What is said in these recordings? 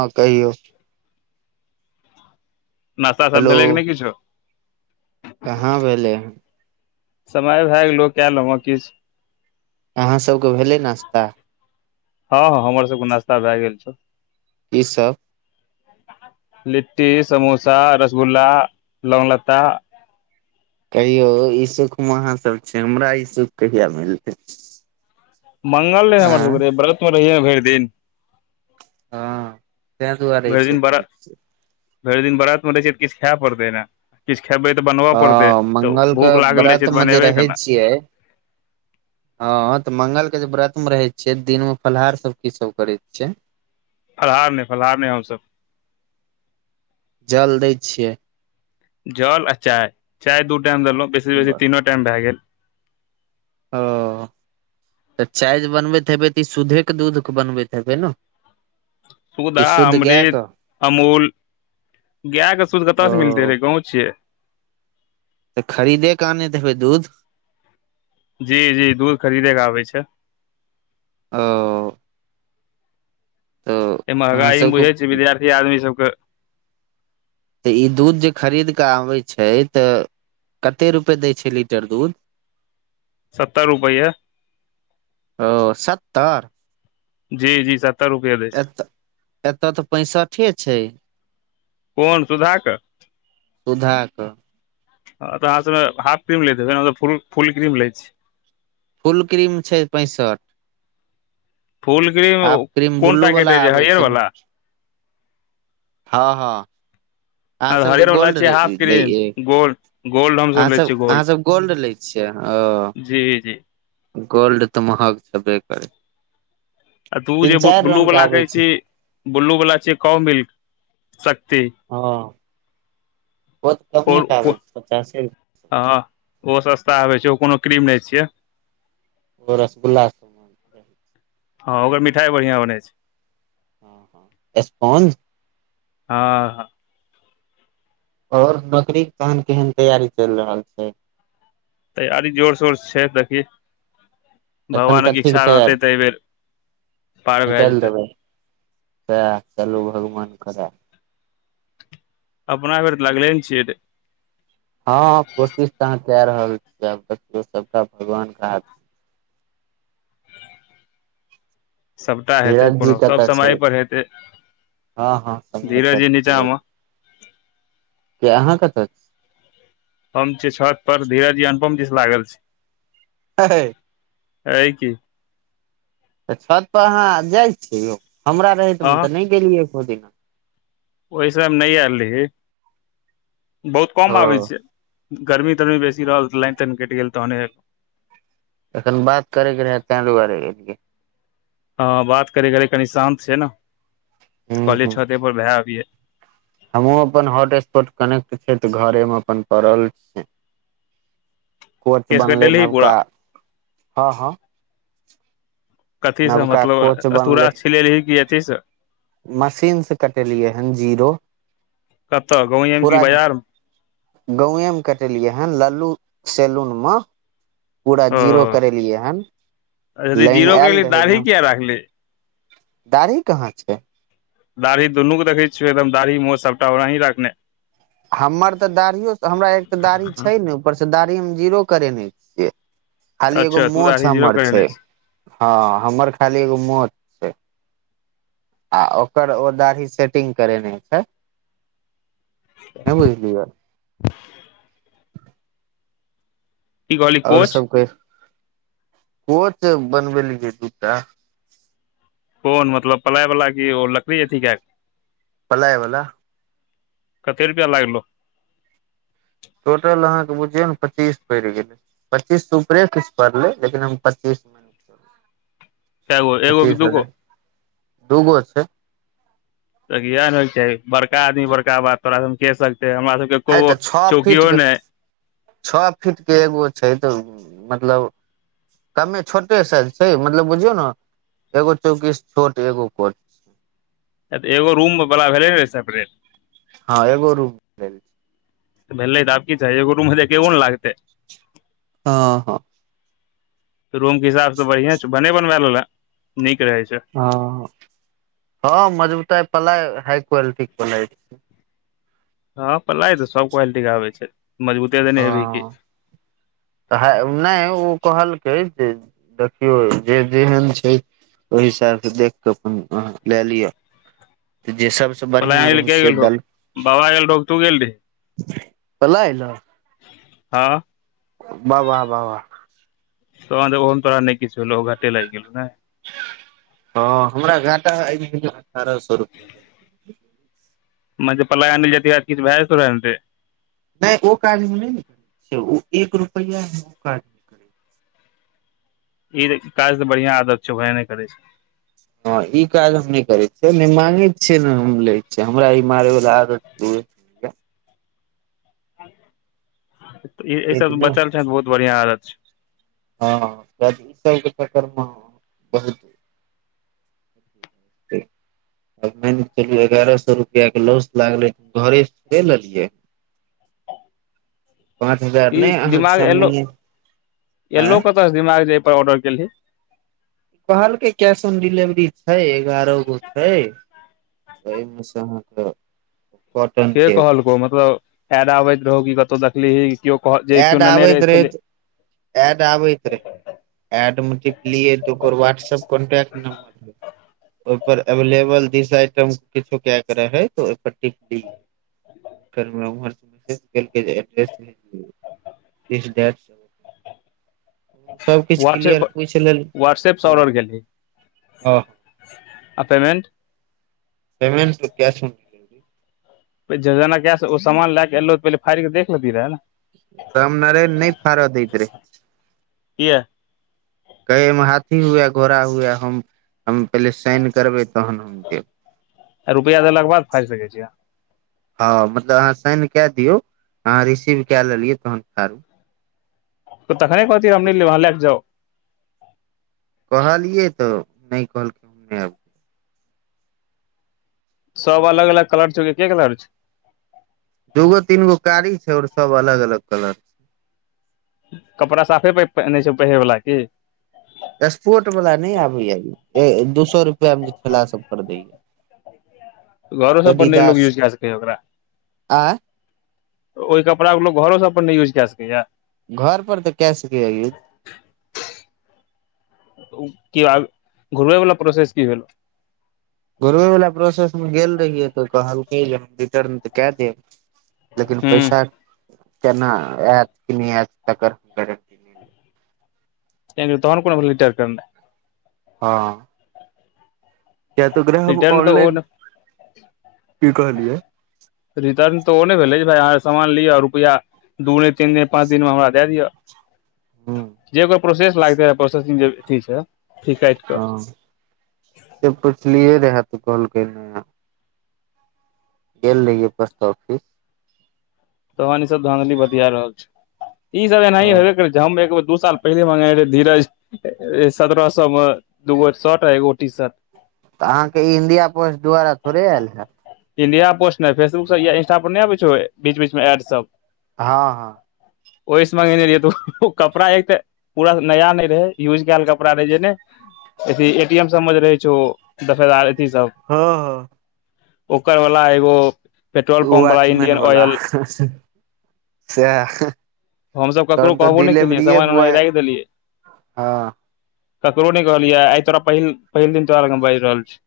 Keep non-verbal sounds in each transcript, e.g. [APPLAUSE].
हँ कहियौ नाश्ता सब हेलो भेलै कि नहि किछो कहाँ भेलै हं समय भए गेलौ कयऽ लेबऽ किछु अहाँसभके भेलै नश्ता हँ हँ हमर सबके नास्ता भए गेल छ कि सब लिट्टी समोसा रसगुल्ला लौंग लत्ता कहियौ ई सुखमे अहाँ सब छै हमरा ई सुख कहिया मिलतै मंगल रहै हमर आँय सबके रहे व्रत मे रहिये भरि दिन हँ तय दुआरे भरि ई दिन व्र सुखम छै भरि दिन बरतमे रहै छै तऽ किछु खायए पड़तै ने किछु खेबै तऽ बनबऽ पड़तै हँ तऽ मंगल के भूख लागल रहै छै व्रत तऽ मे बनेबै केना [UNINTELLIGIBLE] [UNINTELLIGIBLE] [INAUDIBLE] हँ तऽ मंगल के जे व्रत मे रहे छियै दिन मे फलाहार सब की सब करै छिय फलाहार नहि फलाहार नहि हमस जल दै छियै जल आ चाय चाय दू टाइम देलहुं बेसी से बेसी तीनो टाइम भए गेल ओ तऽ चाय जे बनबैत हेबै तऽ ई सुूधेके दूध के बनबैत हेबै ने सुधा कि शुद्ध गाय अमृत के अमूल गायके शुद्ध ओ कतऽसँ मिलते रहै गाँव छियै तऽ खरीदे क आनैत हेबै दूध जी जी दूध खरीदे के आबै छै ओ तऽ इ अहाँ महगाई में बुझै छै सबके विद्यारथी आदमी सब के तऽ ई दूध जे खरीद कऽ आबैत छै तऽ कते रुपे दै छै लीटर दूध सत्तर रुपैये ओ सत्तर जी जी सर एतऽ एतऽ तऽ पैंसठे छै कोन सुधा क सुध कऽ ह तऽ अहाँ सब हाफ क्रीम लैत हेबय ने हम सब फुल क्रीम ले छी फुल क्रीम छै पैंसठि फुल क्रीम हाफ क्रीम कोन बुलु पैकेट वला रहै आबै हरियर छै ने वाला हँ हँ अहाँ सबके [UNINTELLIGIBLE] गोल्ड छ हाफ दै क्रीम यै? गोल्ड गोल्ड हमस अहाँ लै सब छियै अहाँ सब लै छियै गोल्ड ओ जी जी जी गोल्ड तऽ महग हेबे करे आ तू जे बु्लू के वला आबै कहै छै छी बु्लू वला छियै कउ मिल्क शक्ति हँ ओ तऽ और कमेके आबै छै पचासे र हँ ओ सस्ता आबै छै ओ कोनो क्रीम नहि छियै ओ रसगुल्ला हँ ओकर मिठाइ बढ़िआं बनै छै [INAUDIBLE] एसपोन्ज हँ हँ और नौकरी के केहन तैयारी चलि रहल छै तैयारी जोर शोर छै देखी एखन भगवान के कथी इच्छा तैयारी रहतै तऽ एहि बेेर पार भए निकालि जेतै देबै सएह चलू भगवान करै अपना भर तऽ लगले ने छियै तऽ हँ कोशिश त अहाँ कय रहल छी आ देखिय सबटा भगवान के हाथ सबटा हेतै धीरज जी कोनो सब कतऽ छै समय पर हेतै हँ हँ समय पर धीरेजी नीचा में किया अहाँ कत हम छी छत पर धीरजजी अनुपम जी स लागल छै हहय हइ की तऽ छतपर अहाँ जाइ छियै यौ हमरा रहैतमे अहाँ तऽ नहि गेलियै एको दिना ओहि समय में नै आयल रही बहुत कम आबै ओ छै गर्मी तरमी बेसी रहल तऽ लाइन ताइन कटि गेल तहने एखन बात करे के रहे तें दुआरे एलिये ह बात करे घरी कनी शान्त छै न हूँ कहलिये कनी हूँ छते पर भए अबिये हमहुँ अपन हॉटस्पॉट कनेक्ट छै तऽ घरे में अपन पड़ल छी कोच केश बनलै कटेलही पूरा नबका हँ हँ कथी से नवका मतलब कोच स्तूरा बनलै स छिलेलही की अथी से मशीन से कटेलियै हन जीरो कतऽ गाँवमे की बाजार में गांवेए मे कटेलियै हन लल्लू सैलून में पूरा ओ जीरो करेलियै हन लाइन आयल रहै ने राहिले दाढ़ी कहाँ छै दाढ़ी दुनू के देखै छियै एकदम दाढ़ी मोछ सबटा ओनाही रखने हमर त दाढ़ियो हमरा एक तऽ दाढ़ी छै ने ऊपर से दाढ़ी हम जीरो करेने छियै खाली एगो अच्छा तू मोछ दाढ़ी जीरो हमर करेने छै छी हँ हमर खाली एगो मोछ छै आ ओकर ओ दाढ़ी सेटिंग करेने छै नहि बुझलियै की कहली ओर कोच सबके कोच बनबेलीये दूटा कोन मतलब पलायवला की ओ लकड़ी अथी कए पलायवला कते रुपया लागलो टोटल अहाँके बुझियौ ने पच्चीस पड़ि गेलै पच्चीस ऊपरे किछु पड़लै लेकिन हम पच्चीस कैगो एगो की पच्चीस दूगो हजार दूगो छै त इए ने होइ के चाही बड़का आदमी बड़का बात तोरा सब में के सकतेै हमरा सब एको गो चौकीओ न छ फीट के एगो छै तऽ मतलब कमे छोटे साइज छै मतलब बुझियौ ने एगो चौकीस छोट एगो कोट एगो रूम बला भेलै ने सेपरेट हँ एगो रूम भेल भेलय त आबकी चाही एगो रुम में एके गो न लागतै हं ह रूम के हिसाब सऽ बढ़िया छै भने बनवा लेलऽ नीक रहे छै हँ हँ मजबुताइ पलाइ हाई क्वालिटी के हँ पलाय त सब क्वालिटी के आबै छै मजबूते देने हेबही कि त नै ओ कहलकै जे देखियौ जे जेहन छै ओहि हिसाबसँ देख कऽ अपन अ लए लिअ जे सब छ पलाय बढ़िआ आनै ले रहै के से गेल रहो दल बाबा गेल रहो कि तू गेल रही पलायऽ हँ वाह वाह वाह वाह तहन ओहोमे तोरा नै किछ भेलौ ओ घाटे लागि गेलौ ने हँ हमरा घाटा अठारह सए रुपआ म जे पलाय आनलिये तहिया स किछ भए नहि ओ काज हम नहि ने करै छियै ओ एक रुपैया ओ काज करै ई काज तऽ बढ़ियां आदत छौभाय ने करे छै हँ ई काज हम नै करै छियै नहि मागे छियै ने हम लै छियै हमरा ई मारै वाला आदत एहि सब स बचल छैऽ बहुत बढ़ियां आदत छ हँ त ई सबके चक्कर में बहुत आब मान कऽ चलू एगारह सए रुपआ के लॉस लागलै घरे स ल लेलिय पाँच हजार ई नहि अहाँके दिमाग एल्लो सामनेये आँय एल्लो कत स दिमाग जे एहिपर ऑर्डर केलही कहलकै कैश ऑन डिलिवरी छै एगारह गो छै एहिमे से अहाँके कट के कहलकौ मतलब ऐड आबैत रहौ कि कतहु देखलीही केओ कह जे केओ एड नेने रहैे आबैत से रहै पहले एड आबै रहे एड मे टिपलियै त ओकर वाट्सप कॉंटैक्ट नंबर ओहि पर एवलेबल दिस आइटम किछो के के रहे त ओहि पर टिप दिय [INAUDIBLE] दिस दैट व्हाट्सऐप व्हाट्सऐपस हँ ऑर्डर केलही हँ आ पेमेन्ट पेमेन्ट त कैश डिलेवरी ओ सामान लएके एलौ तऽ पहिले फाड़िक के देख लेती रहै ने राम नारायण नहि फारअ दैत रहए किए कहैमे हाथी हुए घोड़ा हुएै हम हम पहिले साइन करबै तहन हम देब आ रुपआ देलाके बाद फाईड़ सकय छियै हँ मतलब अहाँ साइन कए दियौ अहाँ रिसीव क लेलियैतहन फाड़ू तऽ तखने कहतीही हम नै लेब अहाँ लए क जाउ कहलियै तऽ नहि कहलकै हम सब अलग अलग कलर छ कि एके कलर छ दूगो तीनगो कारी छै और सब अलग अलग कलर कपड़ा साफे प नहि छै पहिरे बला की स्पोर्ट वला नहि आबै या दू सए रुपआ मे जे ठेला सब पर दैय या घरो सब पर नै लोक जा सकै ह ओकरा आ ओहि कपड़ा के लोक घरो सब पर नै यूज कए सकैयऽ घर पर तऽ कय सकै यूज कि आब घुरबै वाला प्रोसेस की भेल घुड़बै वला प्रोसेस में गेल रहियै तऽ कहलकै जे हम रिटर्न तऽ कए देब लेकिन हूं पैसा केना आयत कि नहि आयत तकर नहि ऐं रे तोहन कोना भेलय रिटाएर करनाय हँ किया तऽ ओकरे हम रिटर्न तऽ ओ ऑनलाइन की कहलियए रिटर्न तऽ ओ नहि भेलै भाइ अहाँ सामान लिअ रुपया दूने तीनने पाँच दिन मे हमरा दए दिअ जे ओकर प्रोसेस लागते रहे प्रोसेसिंग जे अथी छै से काईट हँ से पुछलियै रहय तऽ कहलकय नऽ गेल रहिये पोस्ट ऑफिस तहन ई सब धांधली बतिया रहल छै ई सब एनाही तऽ हेबे कर छै हम एक बेर दू साल पहिले मंगे रहे धीरज सत्ररह सए मे दूगो शऽट एगो टीसट तऽ अहाँके ई इंडिया पोस्ट द्वारा थोड़े आयल हैत इंडिया पोस्ट नहि फेसबुक सब या इंस्टा पर नहि आबै छौ बीच बीचमे एडसभ हँ हँ ओहिस मंगेने रहिये तू कपड़ा एक त पूरा नया नहि रहै यूज कयल कपड़ा रह जे ने अथ ए टी एम सब मे जे रहै छौ दफेदार अथी सब हँ हँ ओकर वला एगो पेट्रोल उ पंप वाला वाचमैन इंडियन वला ऑयल सएह हमसभ ककरो तहन तऽ कहबो नहि केलियै डिलेवरिए समामान ओनाहि बॉय राखि देलियै हँ ककरो नहि कहलिय आइ तोरा पहिल पहिल दिन तोरा लग बाजि रहल छी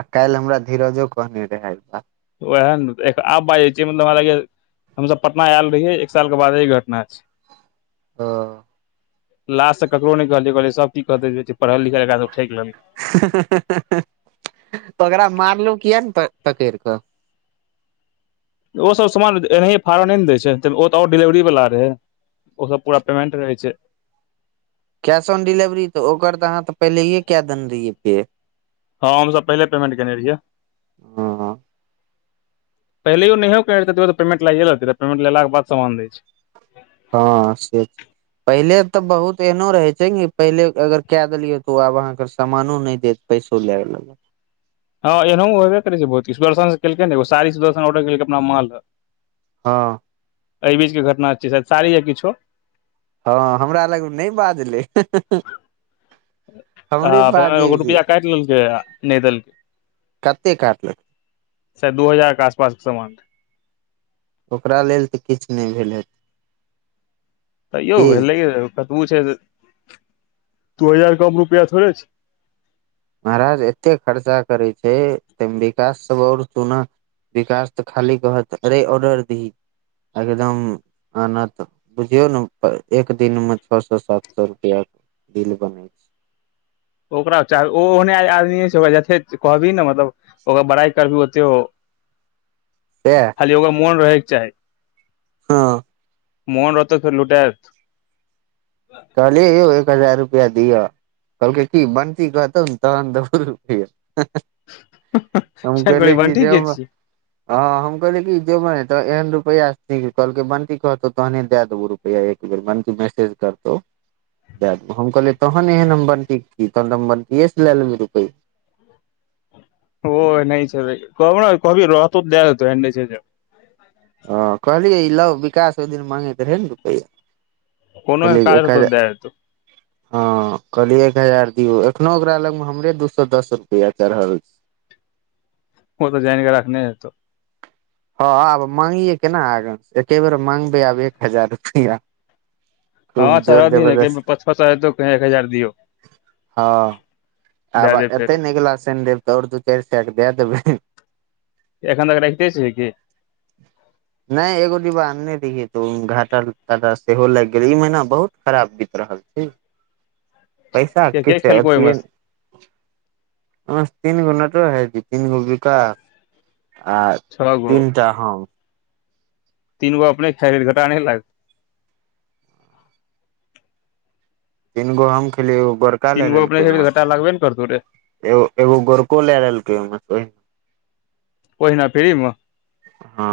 आ काल्हि हमरा धीरजो कहने रहै ई बात ओह आब बाजै छी मतलब हमरा लाग हम सब पटना आयल रहियै एक साल के बाद घट ना छै हँ लाज से ककरो नहि कहलिये कहलिये सब की कहते जे पढ़ल लिखल एकरा सब ठईक लेलकय ह ह ह ह ओकरा मारलहु किया ने पकड़ि कऽ ओसभ समान एनाहिए फाड़ऽ नै ने दै छै ओ तऽ आओर डिलेवरीवला रहै ओ सब पूरा पेमेंट रहै छै कैश ऑन डिलिवरी तऽ ओकर तऽ अहाँ तऽ पहिलेए कए दने रहियै पे हँ हमसब पहिले पेमेंट केने रहियै हँ पहिलयो नहियो करतीये तइयो त पेमेंट लईये लैत रहय पेमेंट लेला के बाद समान दय छै हँ से पहिले तऽ बहुत एहनो रहे छै ने पहिले अगर क देलियै तऽ ओ आब अहाँके सामानो नहि देत पै सुल [UNINTELLIGIBLE] हँ एनो होेबे करै छै बहुत सुदर्शन केलकैरी सुदर्शनर्रेलक अपना माल ले हँ एहि बीच के घटना छै साड़ी या किछो हँ हमरा लग नहि बाजले ह हमरे त बाजे एगो रुपआ काटि लेलकै नहि देलकै [UNINTELLIGIBLE] कतेक काटलक से दू हजार के आसपास के सामान ओकरा लेल तऽ किछु नहि भेल तैयो की भेलै कतबो छै दू हजार कम रुपआ थोड़े छै महाराज एते खर्चा करै छै त विकास सब और चूना विकास तऽ खाली कहत अरे ऑर्डर दही एकदम हना तऽ बुझियौ ने एक दिन मे छओ सए सात सए रुपआ बिल बनै छै ओकरा चाह ओहने आदमी छै ओकरा जथे कहबिही ने मतलब ओकर बड़ाई कर भी होत हो [UNINTELLIGIBLE] पे खाली यगो मोन रहैके चाही हँ मोहन रहत त लुटैत कहले यौ एक हजार रुपआ दिअ कहलकै की बंटी कहतौ ने तहन दे हम कियान कहलियै कहलैय की बंटी के जेब छी हँ हम कहलियै कि जो एहन रुपैआ कहलकै बंटी कहतौ तहने दए देबौ रुप या एक बेर बंटी मैसेज कर त दए दे हम कहलियै तहन एहन नमबरीक छी तहन हम बटीय से लए लेबै रुपैआ ओ न छै कह कभी रतो द देत एड छै जे हँ कहलियै ई लौ विकास ओहि दिन मंगैत रहै ने रुपैआ [INAUDIBLE] कोनो एहन हँ काज रहतौ दए देतौ कहलियै एक हजार दियौ एखनो ओकरा लगमे हमरे दू सए दस रुपया चढ़ल छै ओ तऽ जानिक रखने हेतो हँ आब माँगिय केना आग एके बेर माँंगबै आब एक हजार रुपैआ खूब हँ जोर चरा रह दी ने जबरदस्त पच पचतौ एक हजार दियौ हँ दए आब देब एतै फेरो ने गेला शनि देेव तऽ ओर दू चारि साट दए देबै एखन तक राखिते छै की ह नै एगो डिब्बा आनने रहियै तऽ ओ घाटा ताटा सेहो लागि गेलै ई महीना बहुत खराब बीत रहल ठीक [UNINTELLIGIBLE] पैसा आ के छै खेलको अभी ओहिमे सँ तीन गुना तो ह तीन गोबिका छ गो त हँ तीनगो अपने खै घाटा नहि लाग तीन गो हम खेलिय उ तीन गो अपने खब तऽ घटा लगबे ने करतौ रे एगो एगो गोरको लए लेलकै ओ ओहि ओहिना फ्रीम हँ